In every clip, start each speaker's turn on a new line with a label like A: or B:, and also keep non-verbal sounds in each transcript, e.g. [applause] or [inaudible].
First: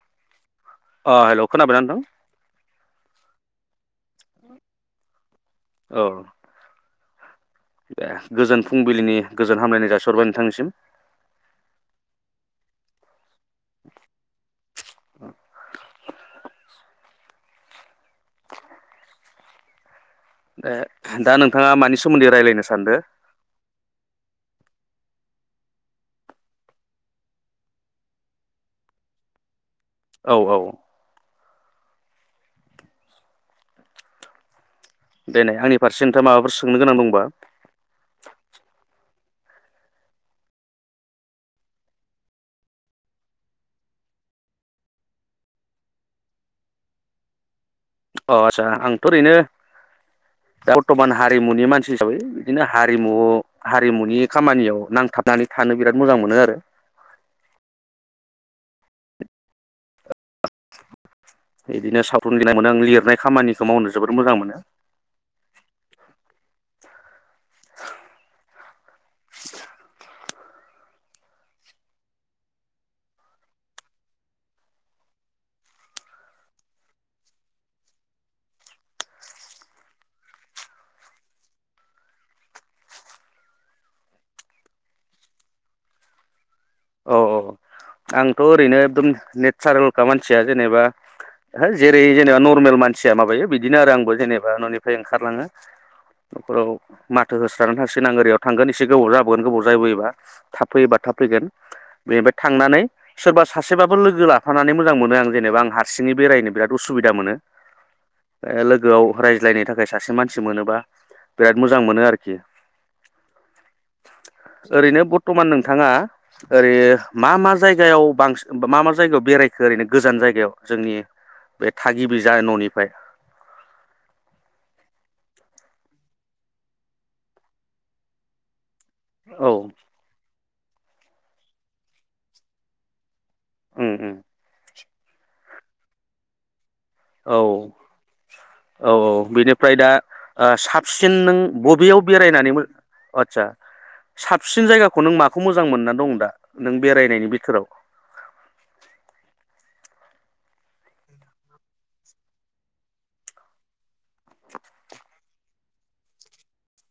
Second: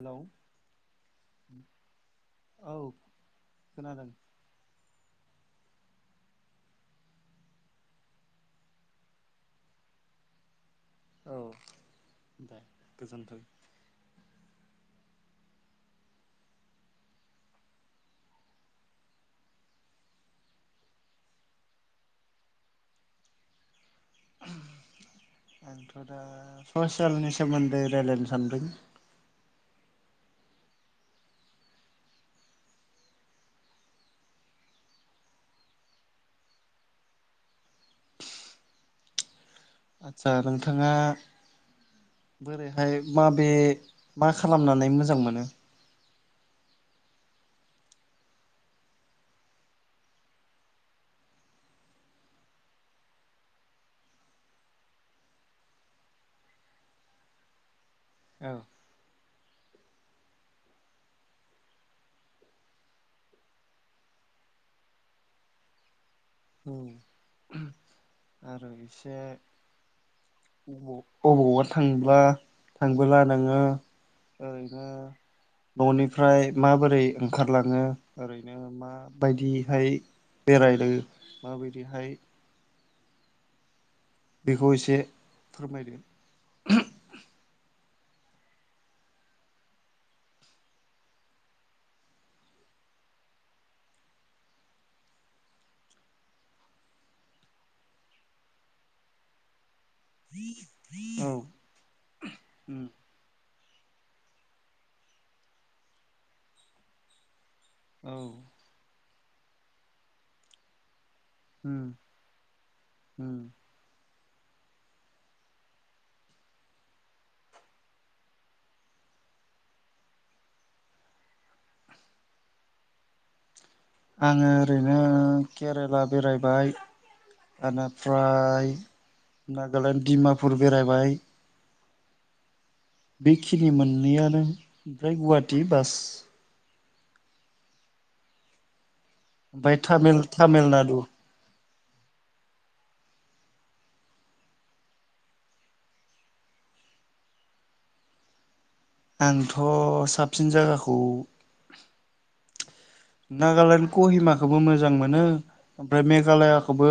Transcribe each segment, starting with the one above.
A: hello
B: ओ hello खोनाबाय ना नोंथां
A: औ खोनादों
B: औ ए गोजोन फुंबिलिनि गोजोन हामलायनाय जासिहरबाय नोंथांनिसिम
A: औ दे गोजोनथों
B: [inaudible] ए दा नोंथाङा मानि सोमोन्दै रायज्लायनो सानदों
A: आंथ' दा ससेलनि सोमोन्दै राय्लायनो सान्दों
B: औ औ दे नै आंनि फारसे नोंथाङा माबाफोर सोंनो गोनां दंबा
A: आदसा नोंथाङा बोरैहाय माबे मा खालामनानै मोजां मोनो
B: अ आचसा आंथ' ओरैनो दा बर्थमान हारिमुनि मानसि हिसाबै बिदिनो हारिमु हारिमुनि खामानियाव नांथाबनानै थानो बिराद मोजां मोनो आरो
A: औ
B: बिदिनो सावथुन गिनाय मोनो आं लिरनाय खामानिखौ मावनो जोबोद मोजां मोनो
A: उम
B: [inaudible]
A: आरो एसेबाव अबावबा थांब्ला थांबोला नोङो ओरैनो न'निफ्राय माबोरै ओंखारलाङो ओरैनो माबायदिहाय बेरायनो माबायदिहाय बेखौ एसे फोरमायलाय
B: औ औ आंथ' ओरैनो एकदम नेचारेलखा मानसिया जेनेबा हो जेरै जेनेबा नर्मेल औ औ मानसिया माबायो बिदिनो आरो आंबो जेनेबा न'निफ्राय ओंखारलाङो न'खराव माथो होस्रनानै थांसिगोन आं ओरैयाव थांगोन एसे गोबाव जाबोगोन गोबाव जाबोयोबा थाबफैयोबा
A: औ
B: थाफैगोन बेनिफ्राय
A: उम
B: थांनानै सोरबा सासेबाबो लोगो लाफानानै मोजां मोनो आं जेनेबा आं हारसिङै बेरायनो बिराद उसुबिदा मोनो
A: औ
B: ए लोगोआव रायज्लायनो थाखाय सासे मानसि मोनोबा बिराद
A: उम
B: मोजां मोनो आरोखि
A: उम
B: ओरैनो बरथमान नोंथाङा ओरै मा मा जायगायाव बांसिन मा मा जायगायाव बेरायखो ओरैनो गोजान जायगायाव जोंनि बे थागिबि न'निफ्राय
A: आङो ओरैनो केरेला बेरायबाय बेनिफ्राय
B: औ
A: नागालेण्ड दिमा फुर बेरायबाय बेखिनि
B: उम उम
A: मोननैयानो ओमफ्राय गुवाहाटि बास
B: औ औ औ
A: ओमफ्राय
B: बेनिफ्राय दा
A: तामिल
B: ओ
A: तामिलनाडु
B: साबसिन नों बबेयाव बेरायनानै आचसा साबसिन जायगाखौ नों माखौ मोजां मोनना दं दा नों बेरायनायनि बिथोराव
A: आंथ' साबसिन जायगाखौ नागालेण्ड कहिमाखौबो मोजां मोनो ओमफ्राय मेघालयाखौबो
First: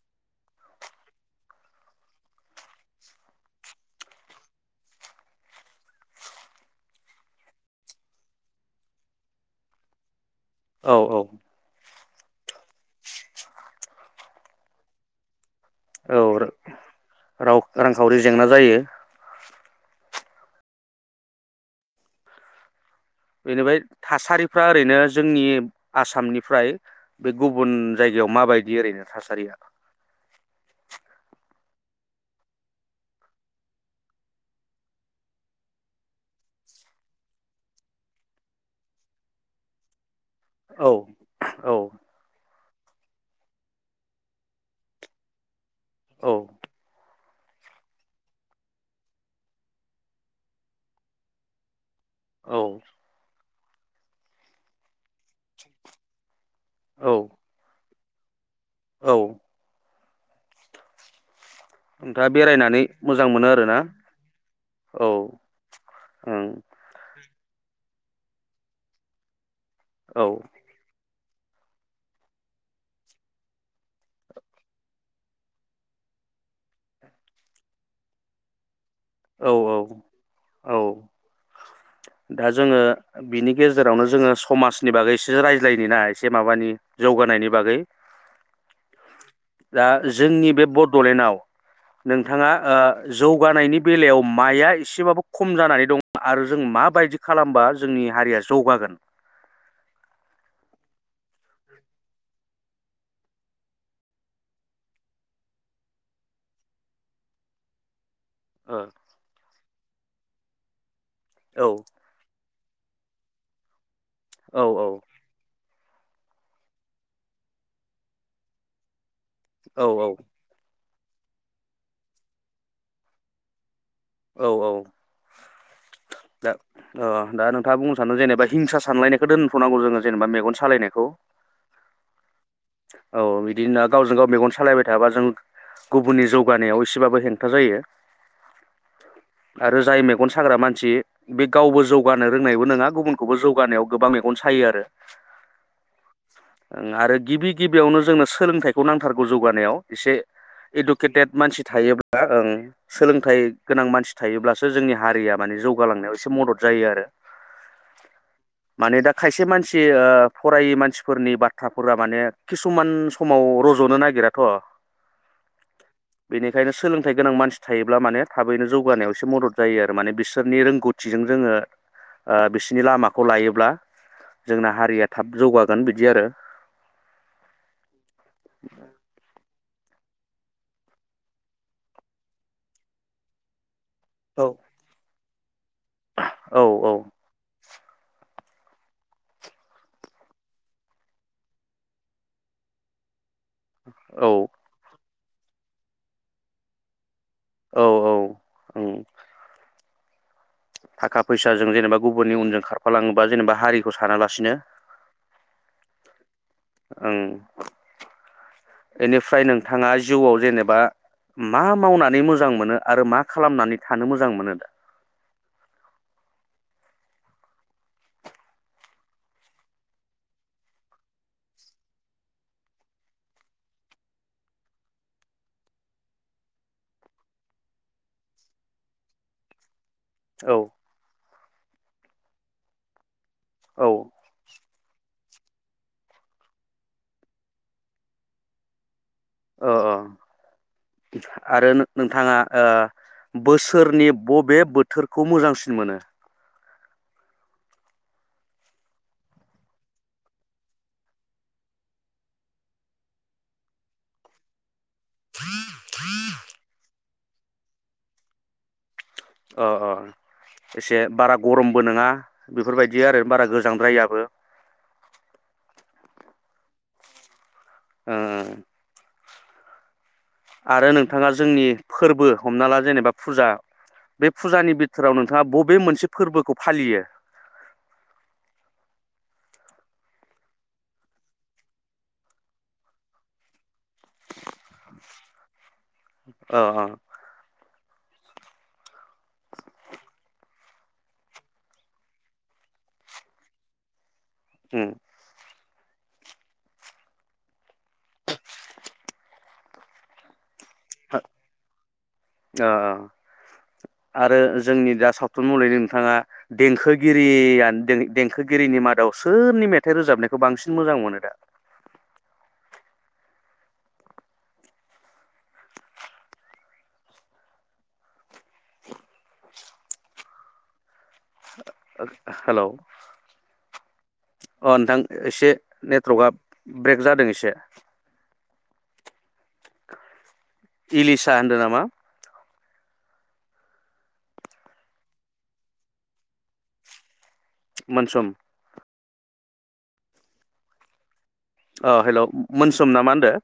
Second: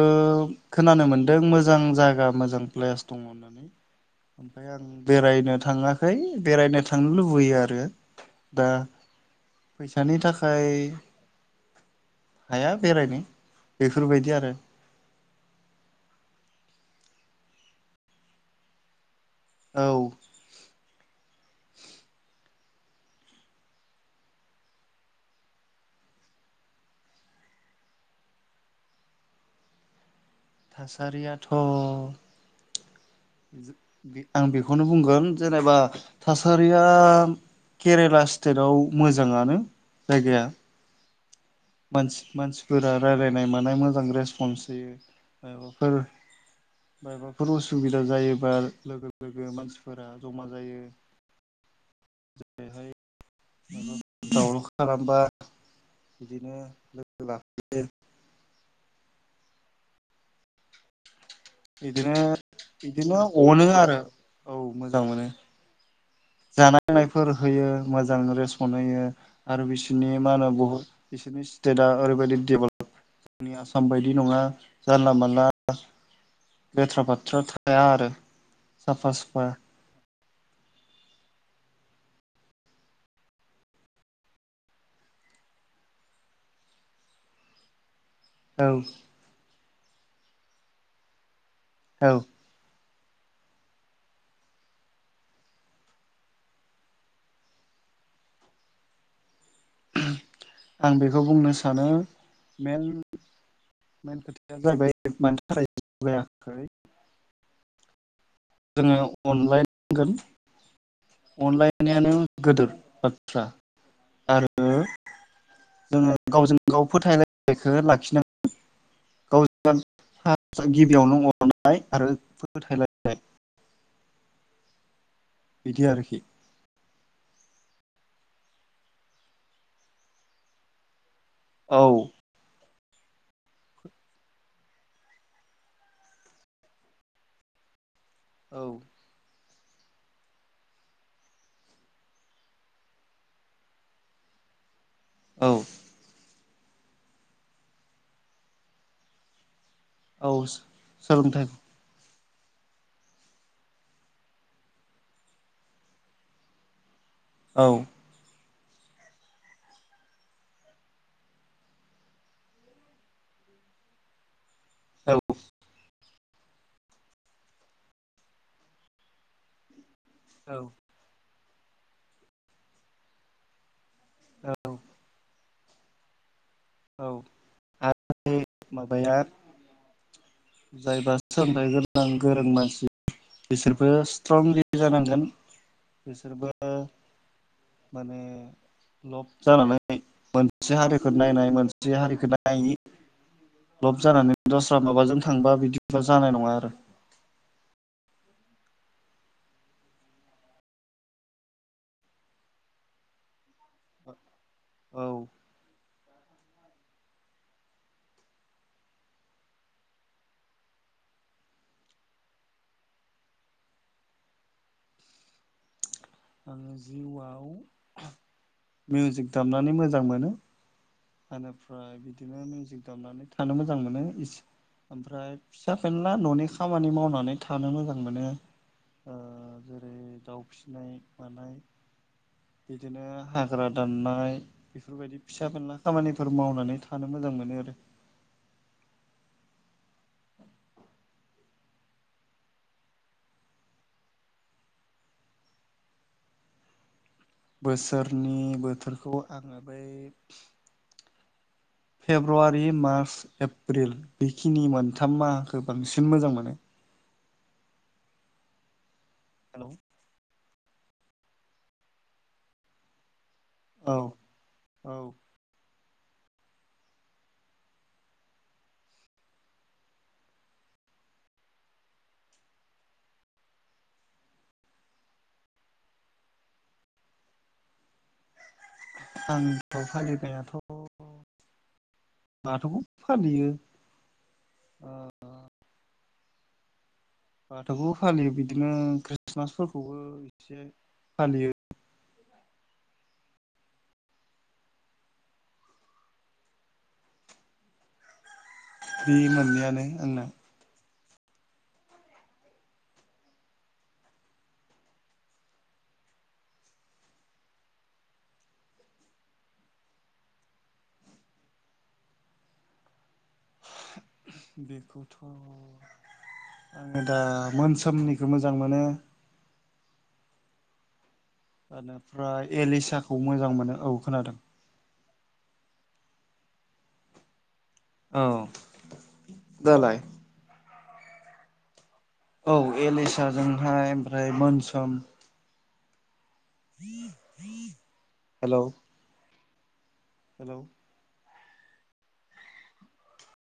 A: खोनानो मोनदों मोजां जागा मोजां प्लेस दङ होननानै ओमफ्राय आं बेरायनो थाङाखै बेरायनो थांनो लुबैयो आरो दा फैसानि थाखाय ओमफाय
B: औ औ
A: हाया बेरायनो बेफोरबायदि आरो
B: औ राव रांखावरि जेंना जायो
A: औ
B: बेनिफ्राय थासारिफ्रा ओरैनो जोंनि आसामनिफ्राय बे गुबुन जायगायाव माबायदि ओरैनो थासारिया
A: थासारियाथ' आं बेखौनो बुंगोन जेनेबा थासारिया केरेला स्टेटाव मोजाङानो जायगाया
B: औ औ
A: मानसि मानसि गोरा रायजलायनाय मानाय मोजां रेसपन्स होयो फोर
B: औ
A: बेफोर उसुबिदा जायोबा लोगो लोगो मानसिफोरा जमा जायो
B: औ
A: बेहाय [unintelligible] दावराव खालामबा बिदिनो
B: औ
A: लोगो लाफैयो
B: औ
A: बिदिनो
B: नोंथाङा बेरायनानै
A: बिदिनो
B: मोजां मोनो
A: अनो
B: आरोना
A: आरो औ मोजां
B: औ
A: मोनो
B: ओं
A: जान [unintelligible] फोर होयो मोजां रेस्पन होयो आरो बिसोरनि
B: औ
A: मा होनो बहुत [unintelligible] बिसोरनि स्टेटआ ओरैबायदि डेभलप जोंनि आसाम बायदि नङा जानला मानला लेथ्रा फाथ्रा थाया आरो साफा सुफा
B: औ औ दा जोङो बिनि गेजेरावनो जोङो समाजनि बागै एसे रायज्लायनि ना एसे माबानि जौगानायनि बागै
A: औ
B: दा जोंनि बे बड'लेण्डआव
A: औ
B: नोंथाङा ओ जौगानायनि बेलायाव माइआ एसेबाबो खम जानानै दं आरो जों मा बे बायदि खालामबा जोंनि हारिया जौगागोन
A: आं बेखौ बुंनो सानो मेन खोथाया जाहैबाय मानो थाखाय जौगायाखै
B: औ
A: जोङो अनलाइन गोन
B: औ
A: अनलायनायानो गोदोर आतसा
B: औ औ
A: जोङो गावजों गाव फोथायलायनायखौ लाखिनांगोन
B: औ
A: गाव [unintelligible] बेयावनो अननाय आरो फोथायलायनाय
B: औ औ
A: बिदि आरोखि
B: दा ओ दा नोंथाङा बुं जेनेबा हिंसा साननायखौ दोनथनांगौ जोङ जेनबा मेगन सालायनायखौ
A: औ
B: औ बिदिनो गावजों गाव मेगन सालायबाय थाबा जों गुबुननि जौगानायाव एसेबाबो हेंथा जायो
A: औ
B: आरो जाय मेगन साग्रा मानसि बे गावबो जौगानो रोंनायबो नोंङा गुबुनखौबो जौगानायाव गोबां मेगन सायो आरो
A: औ
B: आरो गिबि गिबियावनो जोंनो सोलोंथाइखौ नांथारगौ जौगानायाव एसे
A: औ
B: इडुकेटेड
A: सोलोंथाइ
B: मानसि थायोब्ला ओं सोलोंथाइ गोनां मानसि थायोब्लासो जोंनि हारिया मानि जौ गालांनायाव एसे मदद जायो आरो
A: औ
B: माने दा खायसे मानसि ओ फरायै मानसिफोरनि बाथ्राफोरा माने किसुमान समाव रज'नो नागिराथ'
A: औ
B: बेनिखायनो सोलोंथाइ गोनां मानसि थायोब्ला माने थाबैनो जौगानायाव एसे मदद जायो आरो
A: औ
B: माने रोंगौथिजों जोङो ओ बिसिनि लामाखौ लायोब्ला जोंना हारिया थाब जौगा दानो बिदि आरो
A: औ आरो माबाया जायबा सोलोंथाइ गोनां गोरों मानसि बिसोर बो
B: औ
A: स्ट्रंलि जानांगोन बिसोरबो
B: औ औ
A: माने लब जानानै मोनसे हारिखौ नायनाय मोनसे हारिखौ नायि लब
B: औ
A: जानानै दस्रा माबाजों थांबा बिदिबा जानाय नङा आरो
B: औ औ ओं थाखा फैसाजों जेनेबा गुबुननि उनजों खारफालाङोबा जेनेबा हारिखौ सानालासिनो
A: औ
B: ओं बेनिफ्राय नोंथाङा जिउआव जेनेबा मा मावनानै मोजां मोनो आरो मा खालामनानै थानो मोजां मोनो दा
A: आङो जिउआव मिउजिक दामनानै मोजां मोनो बेनिफ्राय बिदिनो मिउजिक दामनानै थानो मोजां मोनो ओमफ्राय फिसा खनला न'नि खामानि मावनानै थानो मोजां मोनो ओ जेरै आरो दाउ
B: औ
A: फिसिनाय मानाय बिदिनो हाग्रा
B: औ
A: दाननाय बेफोरबायदि फिसा फेनला खामानिफोर मावनानै थानो मोजां मोनो आरो
B: अ अ आरो नों नोंथाङा ओ बोसोरनि बबे बोथोरखौ मोजांसिन मोनो
A: बोसोरनि बोथोरखौ आङो बै फेब्रुवारि मार्च एप्रिल बेखिनि मोन थामा आंखौ बांसिन मोजां मोनो
B: अ
A: हेलौ
B: औ एसे बारा गरमबो नङा बेफोरबायदि आरो बारा
A: औ
B: गोजांद्रायाबो
A: औ
B: ओ आरो नोंथाङा जोंनि फोरबो हमना ला जेनेबा फुजा बे फुजानि बिथोराव नोंथाङा बबे मोनसे फोरबोखौ फालियो
A: आंथ' फालिनायाथ' बाथौखौ फालियो अ
B: औ औ
A: बाथौखौबो फालियो बिदिनो ख्रिस्टमासफोरखौबो एसे फालियो
B: उम
A: बे मोननैयानो आंना
B: ओ आरो जोंनि दा सावथुन मुलुगनि नोंथाङा देंखोगिरिया देंखो देंखोगिरिनि मादाव सोरनि मेथाइ रोजाबनायखौ बांसिन मोजां मोनो दा
A: बेखौथ' आङो दा मोनसोमनिखौ मोजां मोनो बेनिफ्राय
B: हेलौ
A: एलिसाखौ मोजां मोनो औ खोनादों
B: अ नोंथां एसे नेटवर्कआ ब्रेक जादों एसे
A: औ दालाय
B: इलिसा होन्दों नामा
A: औ एलेसाजोंहाय ओमफ्राय मोनसोम [inaudible]
B: मोनसोम
A: हेल'
B: अ हेल' मोनसोम ना मा होनदों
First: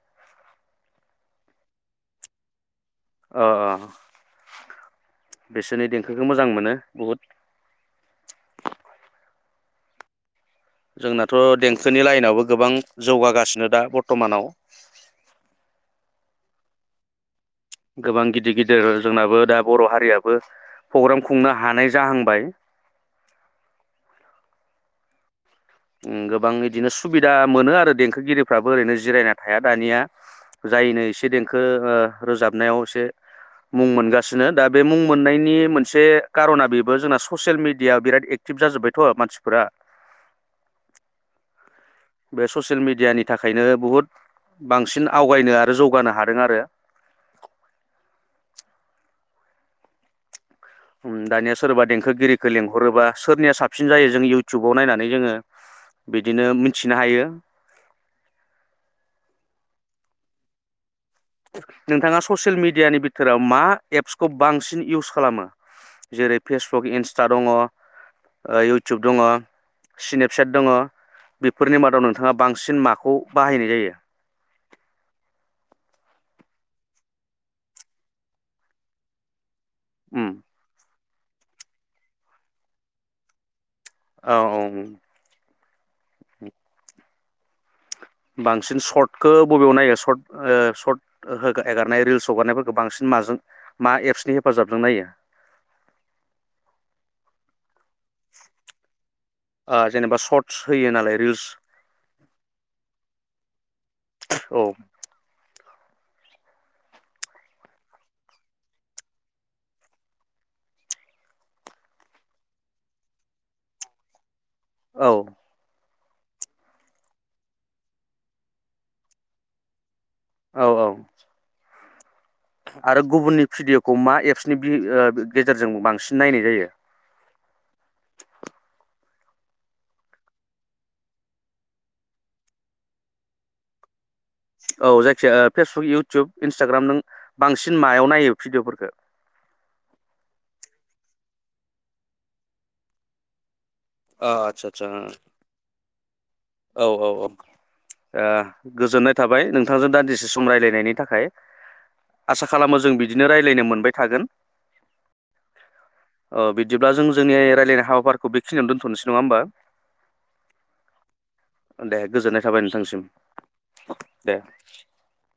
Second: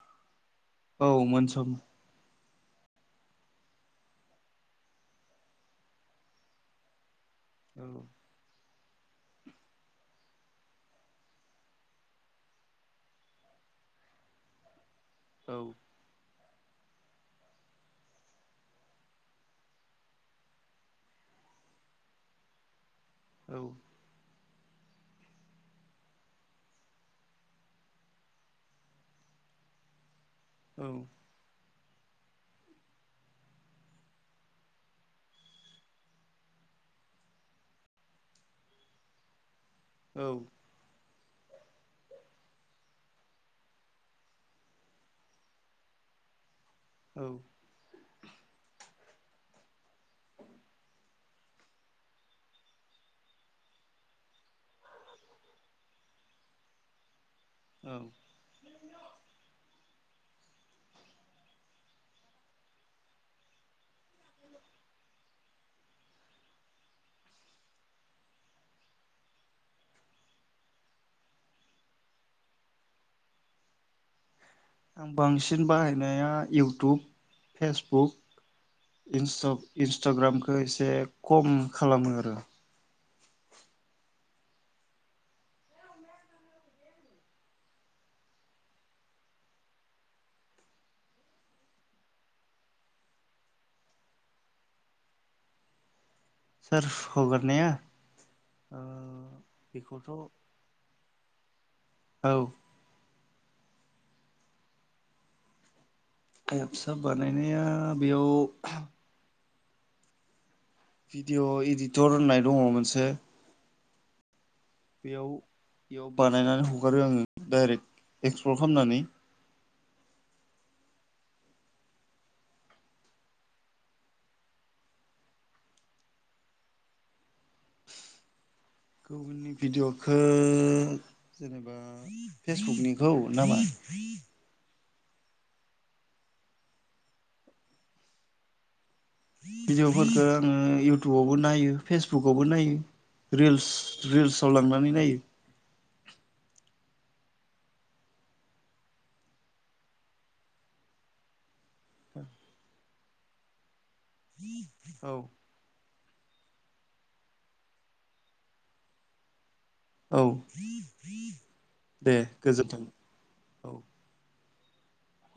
A: औ मोनसोम
B: अ बिसोरनि देंखोखौ मोजां मोनो बुहुद
A: औ
B: जोंनाथ' देंखोनि लाइनावबो गोबां जौगागासिनो दा बर्थ'मानाव
A: औ
B: गोबां गिदिर गिदिर जोंनाबो दा बर' हारियाबो प्रग्राम खुंनो हानाय जाहांबाय
A: औ
B: गोबां बिदिनो सुबिदा मोनो आरो देंखोगिरिफ्राबो ओरैनो जिरायना थाया दानिया जायनो एसे देंखो रोजाबनायाव एसे मुं मोनगासिनो दा बे मुं मोननायनि मोनसे कारना बेबो जोंना ससियेल मेडिया बिराद एक्टिभ जाजोब्बायथ' मानसिफोरा
A: औ
B: बे ससियेल मेडियानि थाखायनो बुहुद बांसिन आवगायनो आरो जौगानो हादों आरो
A: औ [inaudible]
B: दानिया सोरबा देंखोगिरिखौ लेंहरोबा सोरनिया साबसिन जायो जों इउटुबाव नायनानै जोङो बिदिनो मिथिनो हायो
A: औ
B: नोंथाङा ससियेल मेडियानि बिथोराव मा एप्सखौ बांसिन इउस खालामो जेरै फेसबुक इन्स्टा दङ इउटुब दङ स्नेपसेेट दङ बेफोरनि मादाव नोंथाङा बांसिन माखौ बाहायनाय जायो
A: आं बांसिन बाहायनाया इउटुब फेसबुक
B: उम
A: इन्सटाग्रामखौ एसे खम खालामो आरो
B: औ औ औ उम बांसिन शर्टखौ बबेयाव नायो शर्ट एगारनाय रिल्स हगारनायफोरखौ बांसिन माजों मा एप्सनि हेफाजाबजों नायो
A: हगारनाया ओ बेखौथ'
B: जेनेबा सर्टस होयो नालाय रिल्स
A: औ
B: औ
A: एबसा बानायनाया बेयाव भिडिअ' इदिटर होननाय दङ मोनसे
B: औ
A: बेयाव बेयाव बानायनानै हगारो आङो डाइरेक्ट एक्सप्लर खालामनानै
B: औ औ आरो गुबुननि भिडिअ'खौ मा एप्सनि गेजेरजों बांसिन नायनाय जायो
A: गुबुननि भिडिय'खौ जेनेबा ओ फेसबुकनिखौ नामा
B: औ जायखिजया फेसबुक इउटुब इन्सटाग्राम नों बांसिन मायाव नायो भिडिअफोरखौ
A: भिडिअफोरखौ आङो इउटुबावबो नायो फेसबुकवबो नायो रिल्स
B: अ
A: रिल्साव
B: आदसा आदसा
A: लांनानै नायो
B: औ औ औ गोजोननाय थाबाय नोंथांजों दान्दिसे सम रायलायनायनि थाखाय आसा खालामो जों बि बिदिनो रायलायनो मोनबाय थागोन
A: औ
B: अ बिदिब्ला जों जोंनि रायज्लायनाय हाबाफारिखौ बेखिनियाव दोनथनोसै नङा होमबा
A: औ
B: दे गोजोननाय थाबाय नोंथांसिम
A: औ
B: दे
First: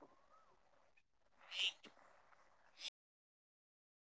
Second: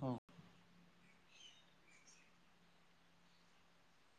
A: औ
B: [inaudible]